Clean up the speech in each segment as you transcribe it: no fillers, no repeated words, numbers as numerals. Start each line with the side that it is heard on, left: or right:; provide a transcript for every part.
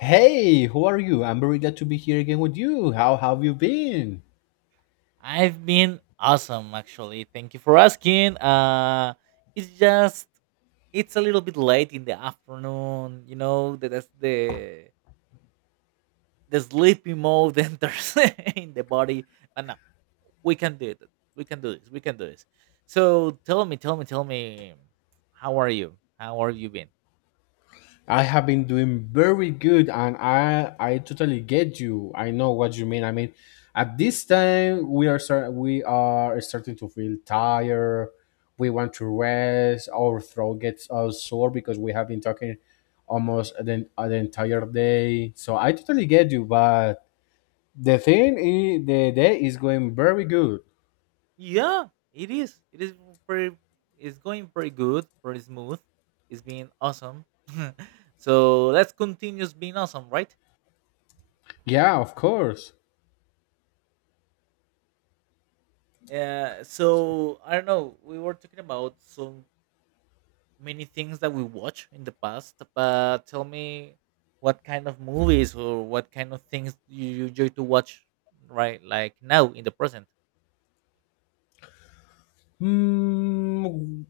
left: Hey, who are you? I'm very glad to be here again with you. How have you been?
right: I've been awesome actually. Thank you for asking. It's just it's a little bit late in the afternoon, you know, that's the sleepy mode enters in the body. But no, we can do it. We can do this. We can do this. So tell me, tell me, tell me how are you? How are you been?
left: I have been doing very good, and I totally get you. I know what you mean. I mean, at this time we are starting to feel tired. We want to rest. Our throat gets all sore because we have been talking almost the entire day. So I totally get you, but the thing is the day is going very good.
right: Yeah, it is. It is pretty it's going pretty good, pretty smooth. It's been awesome. So let's continue being awesome, right?
left: Yeah, of course.
right: Yeah, so I don't know. We were talking about so many things that we watch in the past, but tell me what kind of movies or what kind of things you enjoy to watch right like now in the present.
left: Hmm.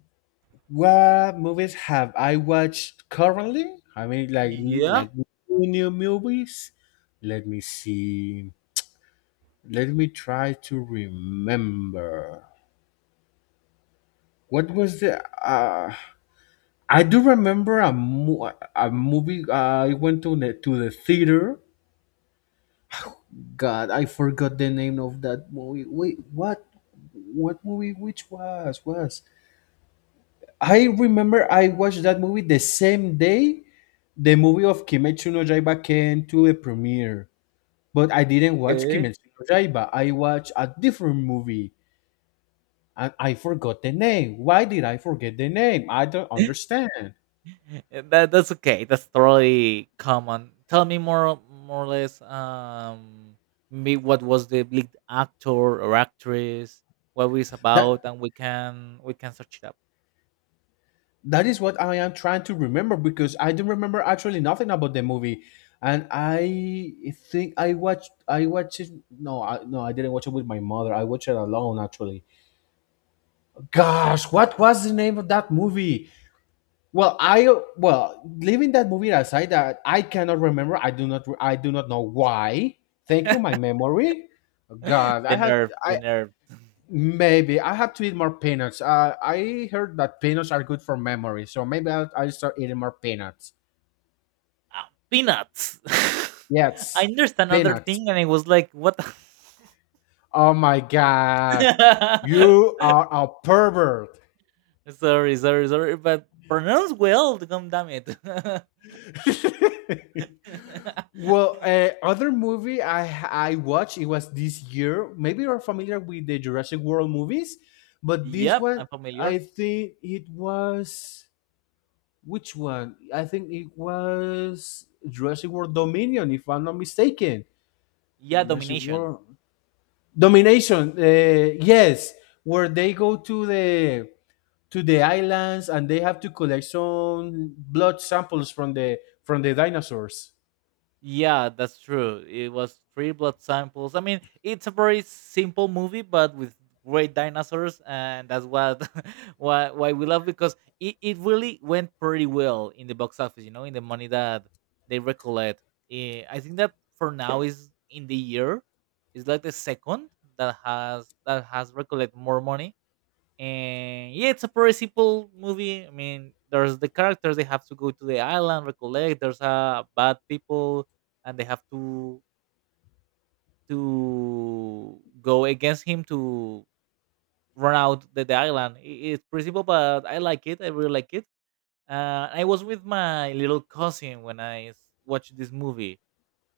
left: What movies have I watched currently? I mean,
right: Yeah,
left: like new new movies. Let me see. Let me try to remember. What was the? Uh, I do remember a movie. I went to the theater. God, I forgot the name of that movie. Wait, what? What movie? Which was? I remember I watched that movie the same day the movie of Kimetsu no Yaiba came to the premiere, but I didn't watch
right: okay.
left: Kimetsu no Yaiba. I watched a different movie, and I forgot the name. Why did I forget the name? I don't understand.
right: That's okay. That's totally common. Tell me more or less me what was the lead actor or actress, what it's
left: That
right: about and we can search it up.
left: that is what I am trying to remember, because I don't remember actually nothing about the movie, and I think I watched it. No, I, no, I didn't watch it with my mother. I watched it alone actually. Gosh, what was the name of that movie? Well, I, well, leaving that movie aside, that I cannot remember. I do not. I do not know why. Thank you, my memory. God, I
right: The
left: had.
right: nerve, the
left: I
right: nerve.
left: maybe I have to eat more peanuts. I heard that peanuts are good for memory, so maybe I'll start eating more peanuts.
right: Peanuts. I
left: Yes,
right: understand another
left: peanuts.
right: thing, and I was like, "What?"
left: Oh my God, you are a pervert.
right: Sorry, sorry, sorry, but pronounce well. Come, damn it.
left: Well, other movie I watched it was this year. Maybe you're familiar with the Jurassic World movies, but this
right: Yep,
left: one
right: I'm familiar.
left: I think it was which one? I think it was Jurassic World Dominion, if I'm not mistaken.
right: Yeah,
left: Jurassic
right: domination.
left: World Domination. Yes, where they go to the islands and they have to collect some blood samples from the dinosaurs.
right: Yeah, that's true. It was three blood samples. I mean, it's a very simple movie, but with great dinosaurs, and that's what why we love because it really went pretty well in the box office. You know, in the money that they recollect. I think that for now is in the year, it's like the second that has recollect more money and yeah, it's a pretty simple movie. I mean, there's the characters they have to go to the island, recollect. There's bad people, and they have to go against him to run out the island. It's pretty simple, but I like it. I really like it. I was with my little cousin when watched this movie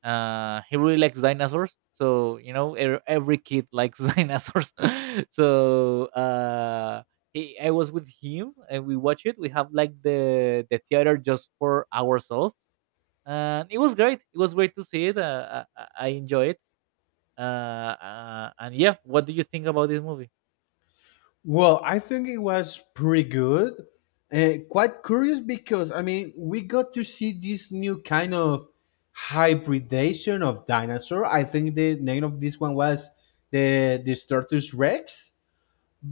right: he really likes dinosaurs so you know every kid likes dinosaurs so he, I was with him and we watch it we have like the theater just for ourselves and it was great to see it I enjoy it and yeah what do you think about this movie.
left: Well, I think it was pretty good. Quite curious because, I mean, we got to see this new kind of hybridization of dinosaur. I think the name of this one was the Startus Rex.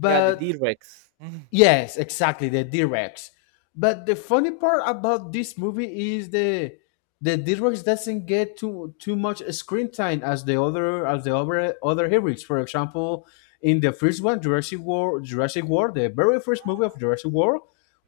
right: Yeah, the D Rex.
left: yes, exactly, the Drex. But the funny part about this movie is the Drex doesn't get too much screen time as the other, as the other heroes. For example, in the first one, Jurassic World, the very first movie of Jurassic World,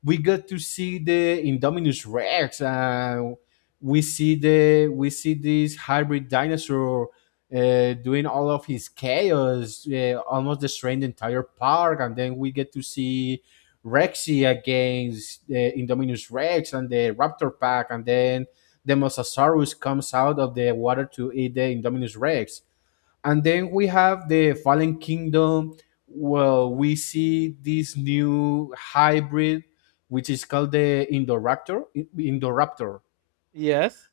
left: we got to see the Indominus Rex. We see the we see this hybrid dinosaur doing all of his chaos, almost destroying the entire park, and then we get to see Rexy against Indominus Rex and the Raptor Pack, and then the Mosasaurus comes out of the water to eat the Indominus Rex. And then we have the Fallen Kingdom. Well, we see this new hybrid, which is called the Indoraptor. Indoraptor,
right: Yes.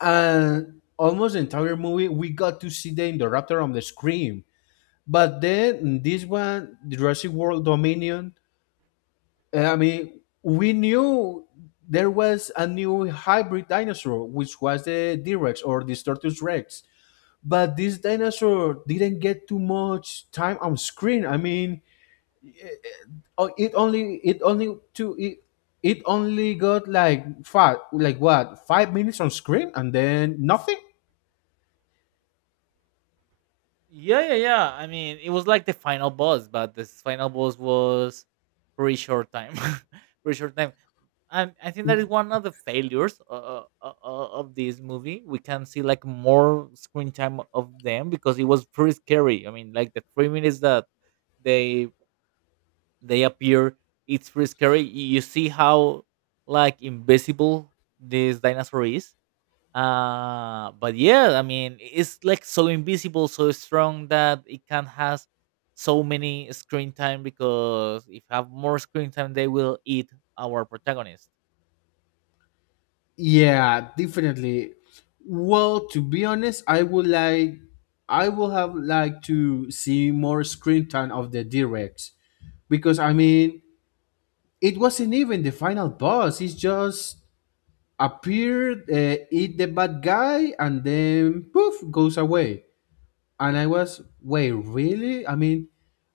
left: and almost the entire movie we got to see the Indoraptor on the screen. But then this one, Jurassic World Dominion, I mean, we knew there was a new hybrid dinosaur, which was the D-Rex or the Tortoise Rex. But this dinosaur didn't get too much time on screen. I mean, oh, it only it only to it, it only got like five, like what, 5 minutes on screen, and then nothing.
right: Yeah, yeah, yeah. I mean, it was like the final boss, but this final boss was pretty short time, pretty short time. I think that is one of the failures of this movie. We can see like more screen time of them because it was pretty scary. I mean, like the 3 minutes that they they appear, it's pretty scary. You see how like invisible this dinosaur is, but yeah I mean it's like so invisible so strong that it can has so many screen time because if have more screen time they will eat our protagonist.
left: Yeah, definitely. Well, to be honest, I would like I would have liked to see more screen time of the Drex because I mean it wasn't even the final boss. He just appeared, eat the bad guy, and then poof, goes away. And I was, wait, really? I mean,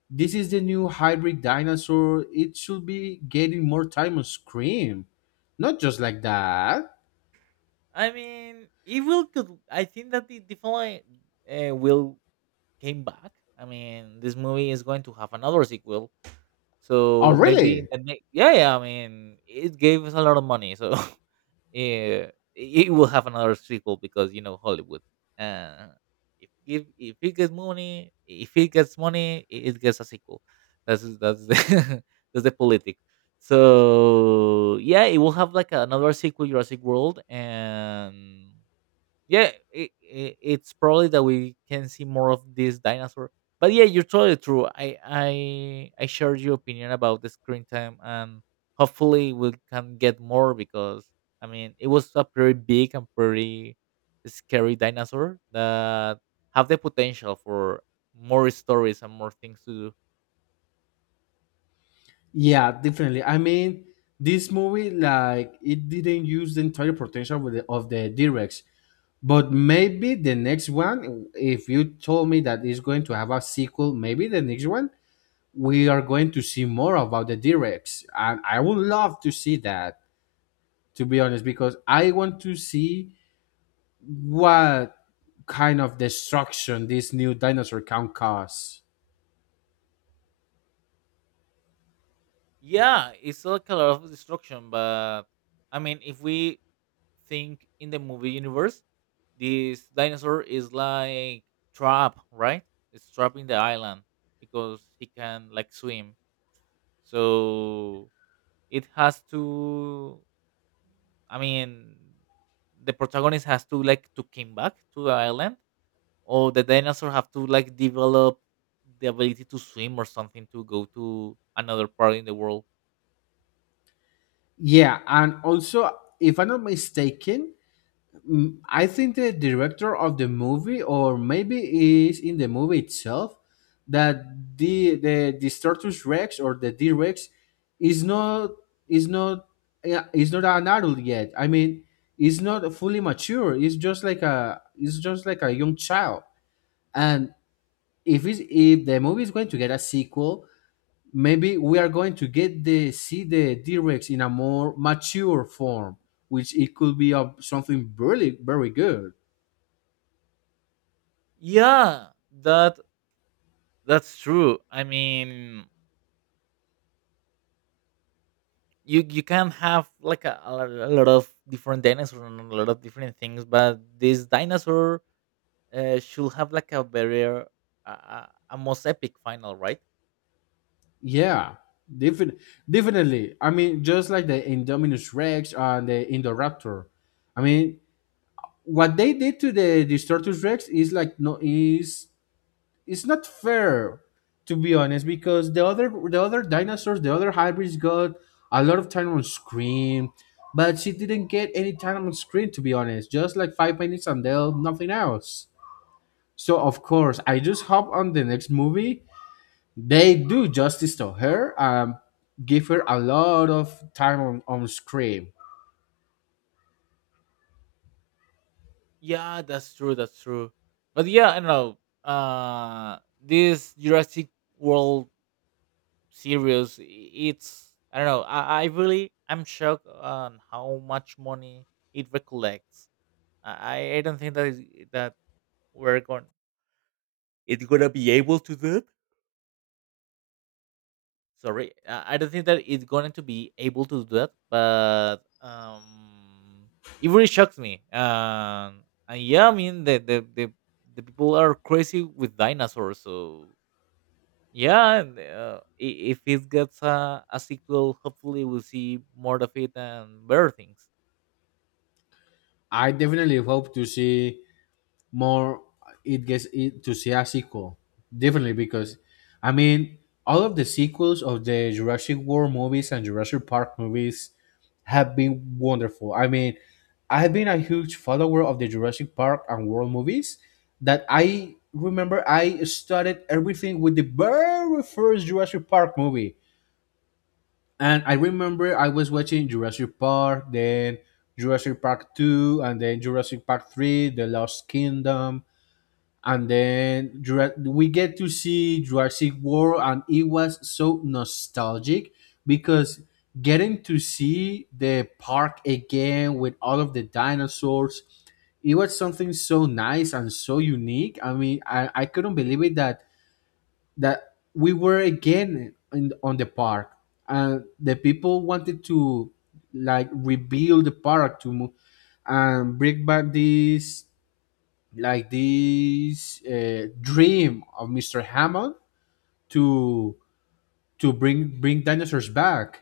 left: this is the new hybrid dinosaur. It should be getting more time on screen, not just like that.
right: I mean it will could. I think that it definitely will came back. I mean this movie is going to have another sequel
left: Oh,
right: so maybe
left: really?
right: the next yeah yeah I mean it gave us a lot of money so it will have another sequel because you know Hollywood. Uh, if it gets money, if it gets money, it gets a sequel. That's the that's the politics. So yeah, it will have like another sequel, Jurassic World, and yeah it's probably that we can see more of this dinosaur but yeah you're totally true I shared your opinion about the screen time and hopefully we can get more because I mean it was a pretty big and pretty scary dinosaur that have the potential for more stories and more things to do.
left: Yeah, definitely. I mean, this movie like it didn't use the entire potential with of the directs, but maybe the next one, if you told me that it's going to have a sequel, maybe the next one we are going to see more about the directs, and I would love to see that. To be honest, because I want to see what kind of destruction this new dinosaur can cause.
right: Yeah it's like a lot of destruction but I mean if we think in the movie universe, this dinosaur is like trapped, right? It's trapped in the island because he can like swim. So it has to I mean, the protagonist has to like to come back to the island, or the dinosaur have to like develop the ability to swim or something to go to another part in the world.
left: Yeah, and also, if I'm not mistaken, mm, I think the director of the movie, or maybe is in the movie itself, that the Status Rex or the D Rex is not is not yeah, is not an adult yet. I mean, it's not fully mature. It's just like a it's just like a young child. And if the movie is going to get a sequel, maybe we are going to get the see the D Rex in a more mature form, which it could be of something really very good.
right: Yeah, that that's true. I mean, you can have like a lot of different dinosaurs and a lot of different things but this dinosaur should have like a very a most epic final right.
left: Yeah, defin- definitely. I mean, just like the Indominus Rex and the Indoraptor. I mean, what they did to the Distortus Rex is it's not fair, to be honest, because the other dinosaurs, the other hybrids, got a lot of time on screen, but she didn't get any time on screen, to be honest. Just like 5 minutes and they'll nothing else. So of course, I just hope on the next movie they do justice to her, um, give her a lot of time on screen.
right: Yeah, that's true. That's true. But yeah, I don't know. This Jurassic World series, it's I don't know. I really I'm shocked on how much money it recollects. I don't think that that we're going. It's gonna be able to do. It. Sorry I don't think that it's going to be able to do that but it really shocks me and yeah I mean the people are crazy with dinosaurs so yeah and, if it gets a sequel hopefully we'll see more of it and better things.
left: I definitely hope to see more, it gets it to see a sequel, definitely, because I mean all of the sequels of the Jurassic World movies and Jurassic Park movies have been wonderful. I mean, I've been a huge follower of the Jurassic Park and World movies, that I remember I started everything with the very first Jurassic Park movie. And I remember I was watching Jurassic Park, then Jurassic Park 2, and then Jurassic Park 3, The Lost Kingdom. And then we get to see Jurassic World, and it was so nostalgic because getting to see the park again with all of the dinosaurs, it was something so nice and so unique. I mean, I couldn't believe it that that we were again on the park, and the people wanted to like rebuild the park to mo- and bring back this like this dream of Mr. Hammond to bring dinosaurs back.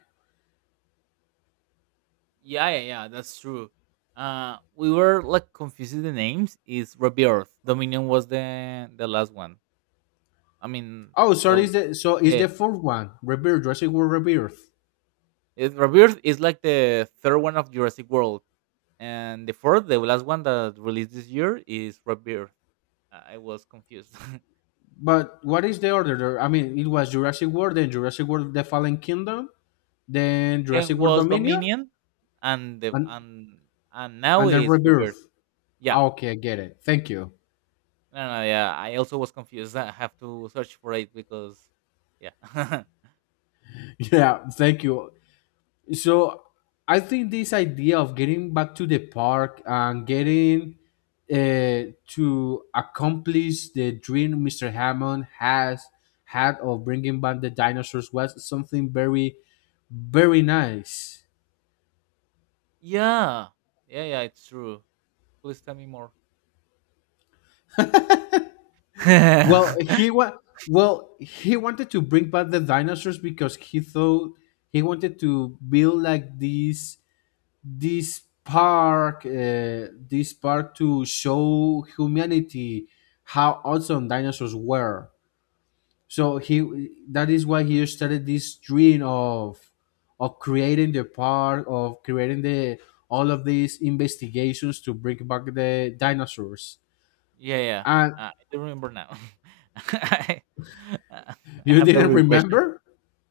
right: Yeah, yeah, yeah, that's true. We were like confusing the names. Is Rebirth? Dominion was the last one. I mean,
left: Oh, sorry,
right: the
left: is the so is
right: yeah,
left: the fourth one Rebirth, Jurassic World Rebirth?
right: it, Rebirth is like the third one of Jurassic World, and the fourth, the last one that released this year is Rebirth. I was confused.
left: But what is the order there? I mean, it was Jurassic World, then Jurassic World: The Fallen Kingdom, then
right: Then
left: Jurassic World
right: was
left: Dominion,
right: Dominion, and the
left: and
right: and now
left: and then
right: is Rebirth.
left: Rebirth.
right: Yeah,
left: Ah, okay, I get it. Thank you.
right: no, no, yeah. I also was confused. I have to search for it because, yeah,
left: Yeah, thank you. So I think this idea of getting back to the park and getting to accomplish the dream Mr. Hammond has had of bringing back the dinosaurs was something very, very nice.
right: yeah, yeah, yeah. It's true. Please tell me more. Yeah,
left: Well, well he wanted to bring back the dinosaurs because he thought he wanted to build like this this park to show humanity how awesome dinosaurs were, so he, that is why he started this dream of creating the park, of creating the all of these investigations to bring back the dinosaurs.
right: yeah.
left: And
right: I do remember now. I, uh, I
left: you
right: have the
left: didn't
right: regression.
left: remember.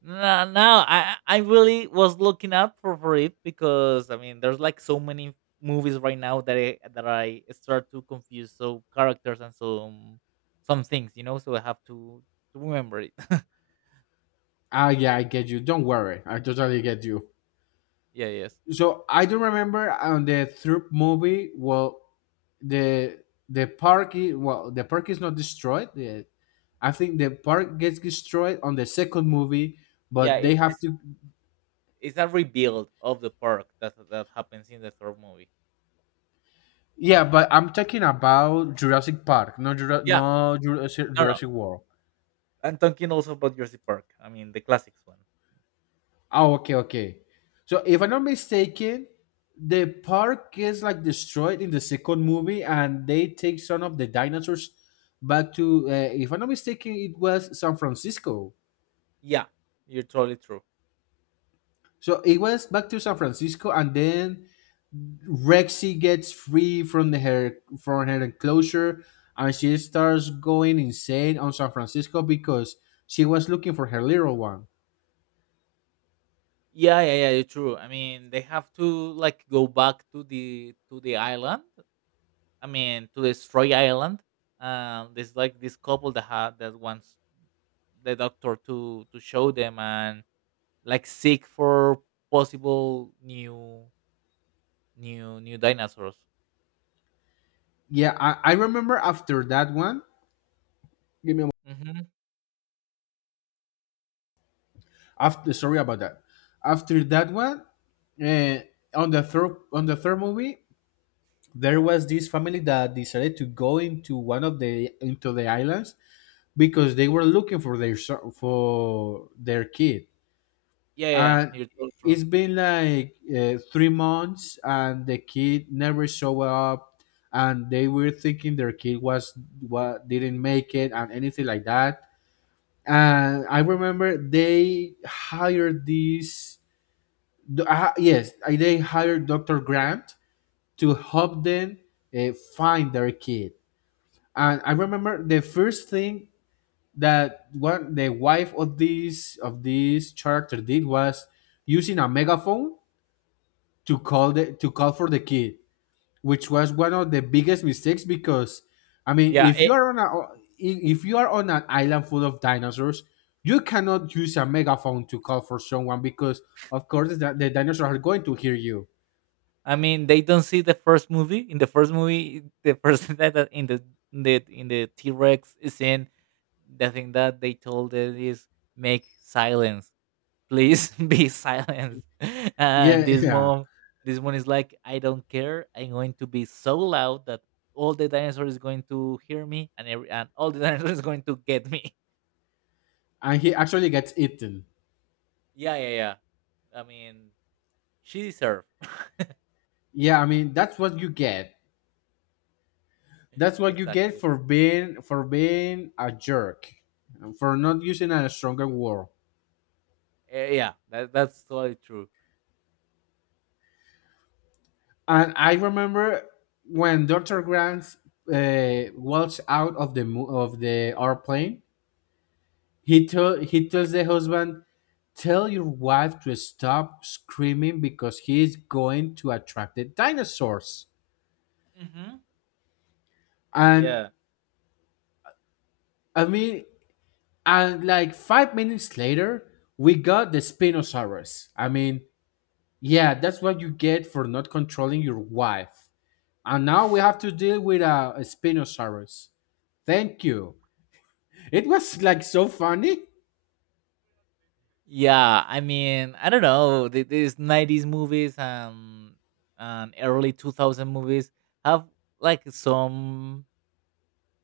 right: No, no, I really was looking up for it because I mean, there's like so many movies right now that I start to confuse so characters and some things, you know. So I have to remember it.
left: Ah, yeah, I get you, don't worry, I totally get you.
right: Yeah, yes,
left: So I do remember on the Troop movie, well, the the park is, well, the park is not destroyed. The, I think the park gets destroyed on the second movie,
right: yeah.
left: but they
right: It
left: have
right: is
left: to.
right: it's a rebuild of the park that happens in the third movie.
left: Yeah, but I'm talking about Jurassic Park, no,
right: Yeah, no, no.
left: Jurassic World.
right: I'm talking also about Jurassic Park. I mean, the classics one.
left: Oh, okay, okay. So if I'm not mistaken, the park is like destroyed in the second movie, and they take some of the dinosaurs back to. If I'm not mistaken, it was San Francisco.
right: Yeah, you're totally true.
left: So it was back to San Francisco, and then Rexy gets free from the her from her enclosure, and she starts going insane on San Francisco because she was looking for her little one.
right: Yeah, yeah, yeah, you're true. I mean, they have to like go back to the island I mean, to destroy Ireland. There's like this couple that had that wants the doctor to show them and like seek for possible new dinosaurs.
left: Yeah, I remember after that one. Give me a
right: Hmm.
left: after sorry about that. After that one, uh, on the third movie, there was this family that decided to go into one of the into the islands because they were looking for their for their kid,
right: Yeah, yeah,
left: and
right: you're totally true.
left: it's been like 3 months, and the kid never showed up, and they were thinking their kid was what didn't make it and anything like that. And I remember they hired this they hired Dr. Grant to help them find their kid. And I remember the first thing that one the wife of this character did was using a megaphone to call for the kid, which was one of the biggest mistakes because I mean,
right: Yeah,
left: if you
right: it,
left: are on a if you are on an island full of dinosaurs, you cannot use a megaphone to call for someone because of course the dinosaurs are going to hear you.
right: I mean, they don't see the first movie. In the first movie, the person that that in the in the in the T Rex scene, the thing that they told it is make silence please be silent and
left: Yeah,
right: this
left: yeah.
right: mom this one is like I don't care I'm going to be so loud that all the dinosaur is going to hear me and every and all the dinosaur is going to get me.
left: And he actually gets eaten.
right: Yeah yeah yeah I mean she deserved.
left: Yeah, I mean that's what you get. That's what you get
right: Exactly.
left: for being a jerk, and for not using a stronger word.
right: Yeah that's totally true.
left: And I remember when Doctor Grant walks out of of the airplane. He tells the husband, "Tell your wife to stop screaming because he is going to attract the dinosaurs."
right: Hmm.
left: And
right: Yeah
left: I mean, and like 5 minutes later, we got the Spinosaurus. I mean, yeah, that's what you get for not controlling your wife. And now we have to deal with a Spinosaurus. Thank you. It was like so funny.
right: yeah I mean I don't know these 90s movies and early 2000 movies have like some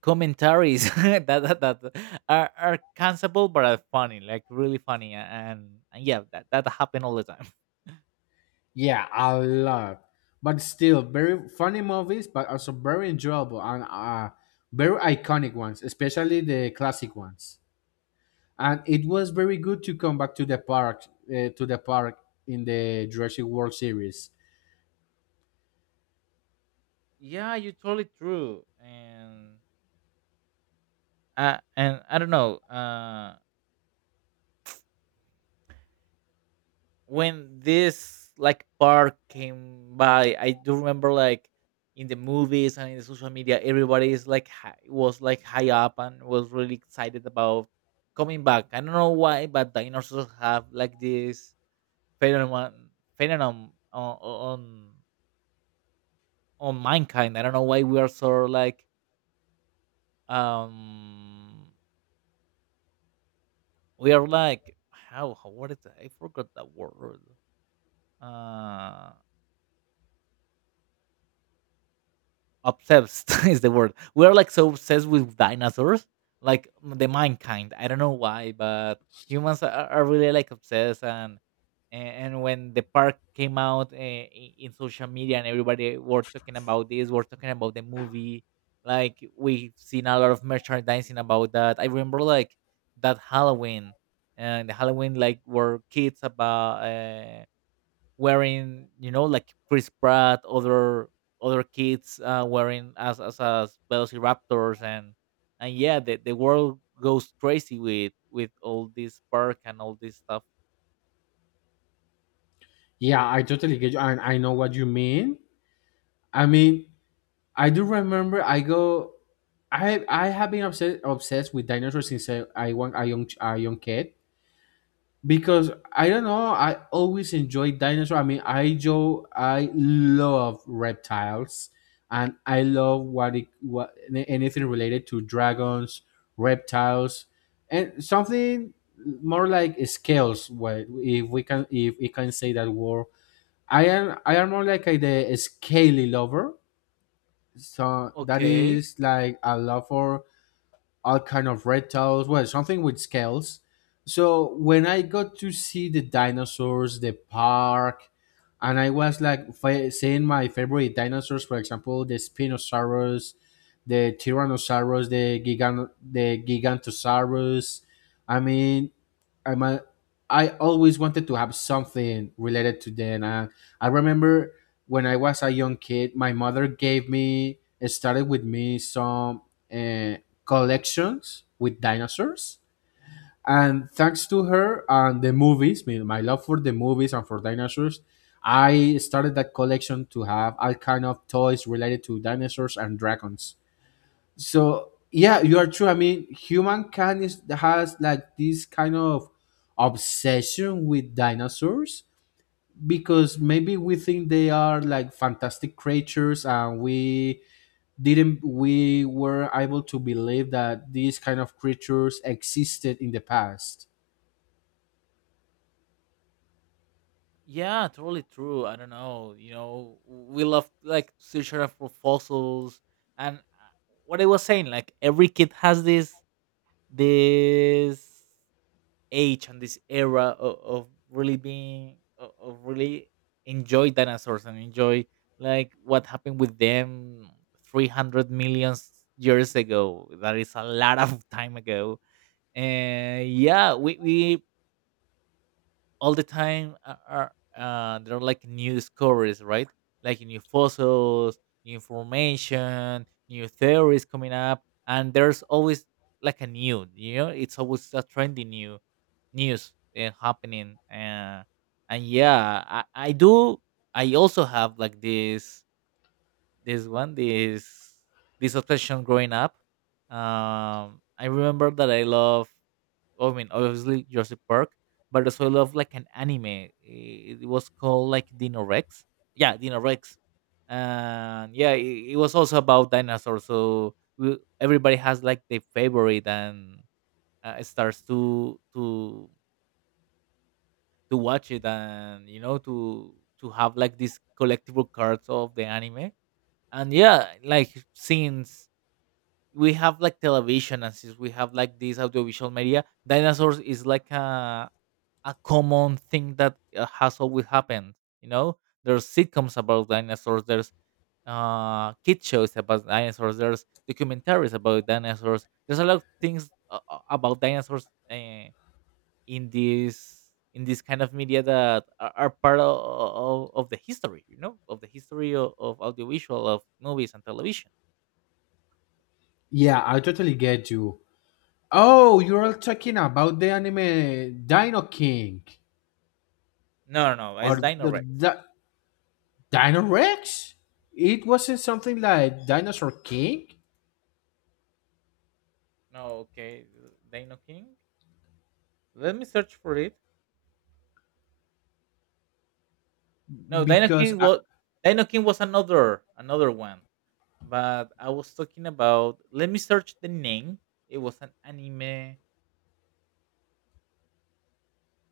right: commentaries that are cancelable but are funny, like really funny, and yeah, that that happen all the time.
left: Yeah, a lot. But still, very funny movies, but also very enjoyable and very iconic ones, especially the classic ones. And it was very good to come back to the park, to the park in the Jurassic World series.
right: Yeah, you're totally true, and I don't know. When this like part came by, I do remember like in the movies and in the social media, everybody is like hi was like high up and was really excited about coming back. I don't know why, but dinosaurs have like this phenomenon phenomenon on mankind. I don't know why we are so like um we are like how what is it? I forgot that word. Uh Obsessed is the word. We're like so obsessed with dinosaurs, like the mankind. I don't know why, but humans are really like obsessed. And when the park came out in social media and everybody were talking about this, were talking about the movie. Like we've seen a lot of merchandising about that. I remember like that Halloween and the Halloween like were kids about wearing, you know, like Chris Pratt, other kids wearing as Velociraptors, and yeah, the world goes crazy with all this park and all this stuff.
left: Yeah, I totally get you, and I know what you mean. I mean, I do remember. I go. I have been obsessed with dinosaurs since I was a young kid because I don't know. I always enjoyed dinosaurs. I mean, I Joe. I love reptiles, and I love what anything related to dragons, reptiles, and something more like scales. What if we can say that word. I am more like the scaly lover. So that
right: Okay.
left: is like a love for all kind of reptiles, well, something with scales. So when I got to see the dinosaurs, the park, and I was like seeing my favorite dinosaurs, for example, the Spinosaurus, the Tyrannosaurus, the Gigantosaurus. I mean, I'm a, I always wanted to have something related to them. And I remember when I was a young kid, my mother gave me, started with me some uh, collections with dinosaurs. And thanks to her and the movies, my love for the movies and for dinosaurs, I started that collection to have all kind of toys related to dinosaurs and dragons. So yeah, you are true. I mean, humankind is, has like this kind of obsession with dinosaurs because maybe we think they are like fantastic creatures and we didn't we were able to believe that these kind of creatures existed in the past.
right: Yeah, totally true. I don't know. You know, we love like searching for fossils and what I was saying, like every kid has this this age and this era of really being of really enjoy dinosaurs and enjoy like what happened with them 300 million years ago that is a lot of time ago and yeah we all the time are there are like new discoveries, right? Like new fossils, new information, new theories coming up, and there's always like a new, it's always a trendy new news happening. And yeah, I do. I also have like this this obsession growing up. I remember that I mean, obviously Jurassic Park, but also I love like an anime. It was called like Dino Rex. Yeah, Dino Rex. And yeah, it was also about dinosaurs. So we, everybody has like their favorite and it starts to watch it and to have like these collectible cards of the anime. And yeah, like since we have like television and since we have like this audiovisual media, dinosaurs is like a common thing that has always happened. You know, there's sitcoms about dinosaurs, there's kid shows about dinosaurs, there's documentaries about dinosaurs. There's a lot of things about dinosaurs in this in this kind of media that are part of, of the history. You know, of the history of audiovisual, of movies and television.
left: Yeah, I totally get you. Oh, you're all talking about the anime Dino King
right: No, no, no,
left: or
right: it's Dino
left: the,
right: Rex.
left: the Dino Rex. It wasn't something like Dinosaur King
right: No, okay, Dino King. Let me search for it. No,
left: because I,
right: Dino King was another one. But I was talking about, let me search the name. It was an anime.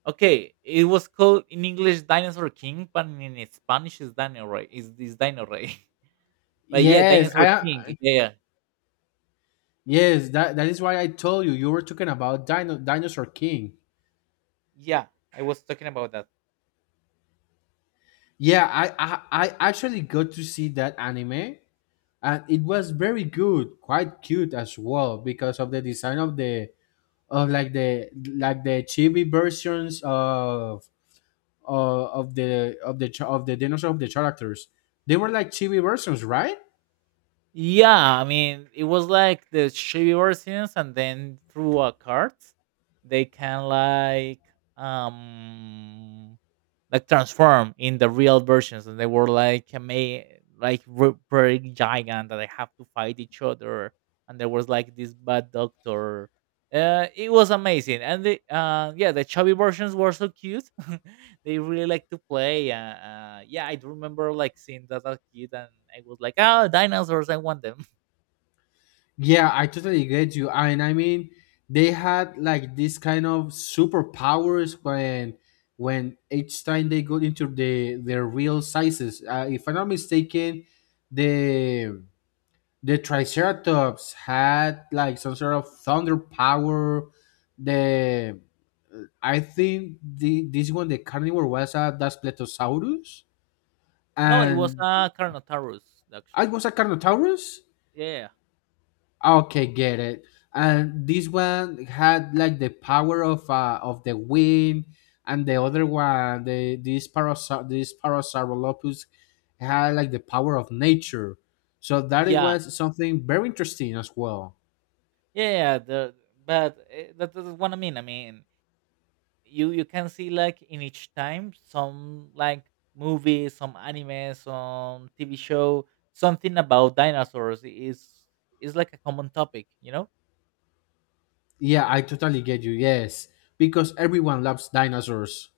right: Okay, it was called in English Dinosaur King, but in Spanish is Dino Rey. Is Dino Rey. But yeah,
left: yes,
right: Dinosaur
left: I,
right: King. Yeah.
left: yes that that is why I told you you were talking about Dinosaur King.
right: Yeah. I was talking about that.
left: Yeah, I actually got to see that anime and it was very good, quite cute as well because of the design of the of like the chibi versions of the cha- of the dinosaur of the characters. They were like chibi versions, right?
right: Yeah, I mean it was like the Chevy versions and then through a cart they can um like transform in the real versions and they were pretty giant that they have to fight each other and there was like this bad doctor. It was amazing and the yeah, the chubby versions were so cute. They really like to play. Yeah, I do remember like seeing that as a kid, and I was like, oh, dinosaurs, I want them.
left: Yeah, I totally get you. And I mean, they had like this kind of superpowers when each time they got into their real sizes. If I'm not mistaken, the the Triceratops had like some sort of thunder power. The I think the this one the carnivore was a Daspletosaurus,
right: No, it was
left: and
right: carnotaurus
left: I
right: actually.
left: was a Carnotaurus.
right: yeah
left: Okay, get it. And this one had like the power of the wind, and the other one, the this parasa this Parasaurolophus had like the power of nature. So that it
right: yeah
left: was something very interesting as well.
right: yeah the but that, that's what I mean. I mean, you can see like in each time, some like movie, some anime, some TV show, something about dinosaurs is like a common topic, you know.
left: Yeah, I totally get you. Yes, because everyone loves dinosaurs.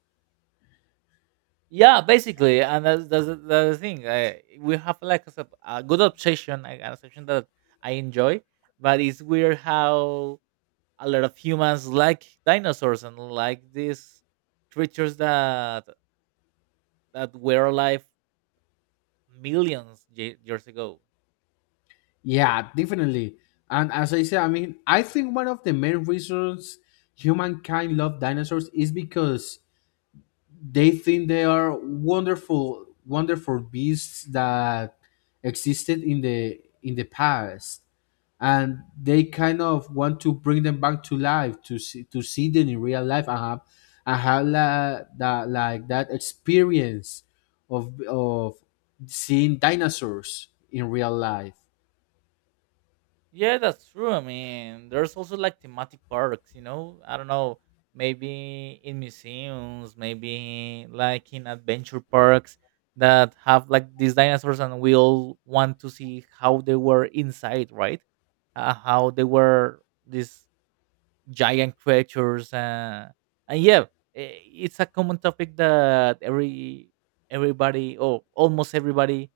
right: Yeah, basically, and that's the thing. We have like a good obsession, like an obsession that I enjoy, but it's weird how a lot of humans like dinosaurs and like these creatures that that were alive years ago.
left: Yeah, definitely. And as I said, I mean, I think one of the main reasons humankind love dinosaurs is because they think they are wonderful beasts that existed in the past and they kind of want to bring them back to life to see them in real life and have that like that experience of seeing dinosaurs in real life.
right: Yeah, that's true. I mean, there's also like thematic parks, you know? I don't know, maybe in museums, maybe like in adventure parks that have like these dinosaurs, and we all want to see how they were inside, right? How they were these giant creatures. And yeah, it's a common topic that everybody or almost everybody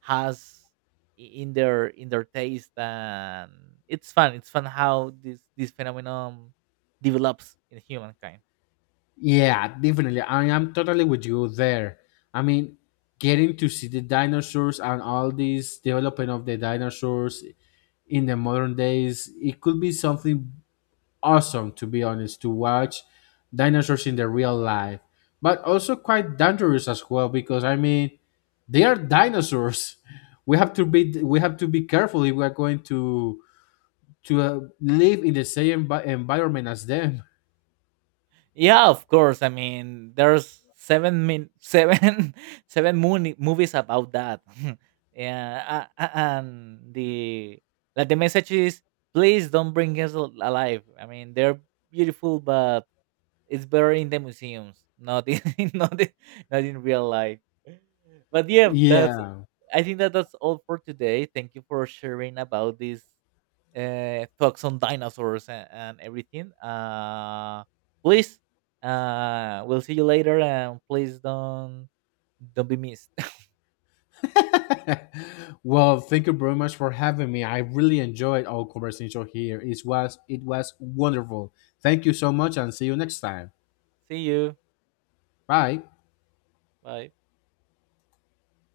right: has in their taste, and it's fun, it's fun how this this phenomenon develops in humankind.
left: Yeah, definitely. I am totally with you there. I mean, getting to see the dinosaurs and all this development of the dinosaurs in the modern days, it could be something awesome, to be honest, to watch dinosaurs in the real life, but also quite dangerous as well because I mean, they are dinosaurs. We have to be careful if we are going to live in the same environment as them.
right: Yeah, of course. I mean, there's seven min seven seven moon movies about that. Yeah, and the like the message is, please don't bring us alive. I mean, they're beautiful, but it's better in the museums, not in not in, not in real life. But yeah, that's
left: Yeah.
right: I think that that's all for today. Thank you for sharing about these talks on dinosaurs and everything. Please, we'll see you later, and please don't be missed.
left: Well, thank you very much for having me. I really enjoyed our conversation here. It was wonderful. Thank you so much and see you next time.
right: See you.
left: Bye.
right: Bye.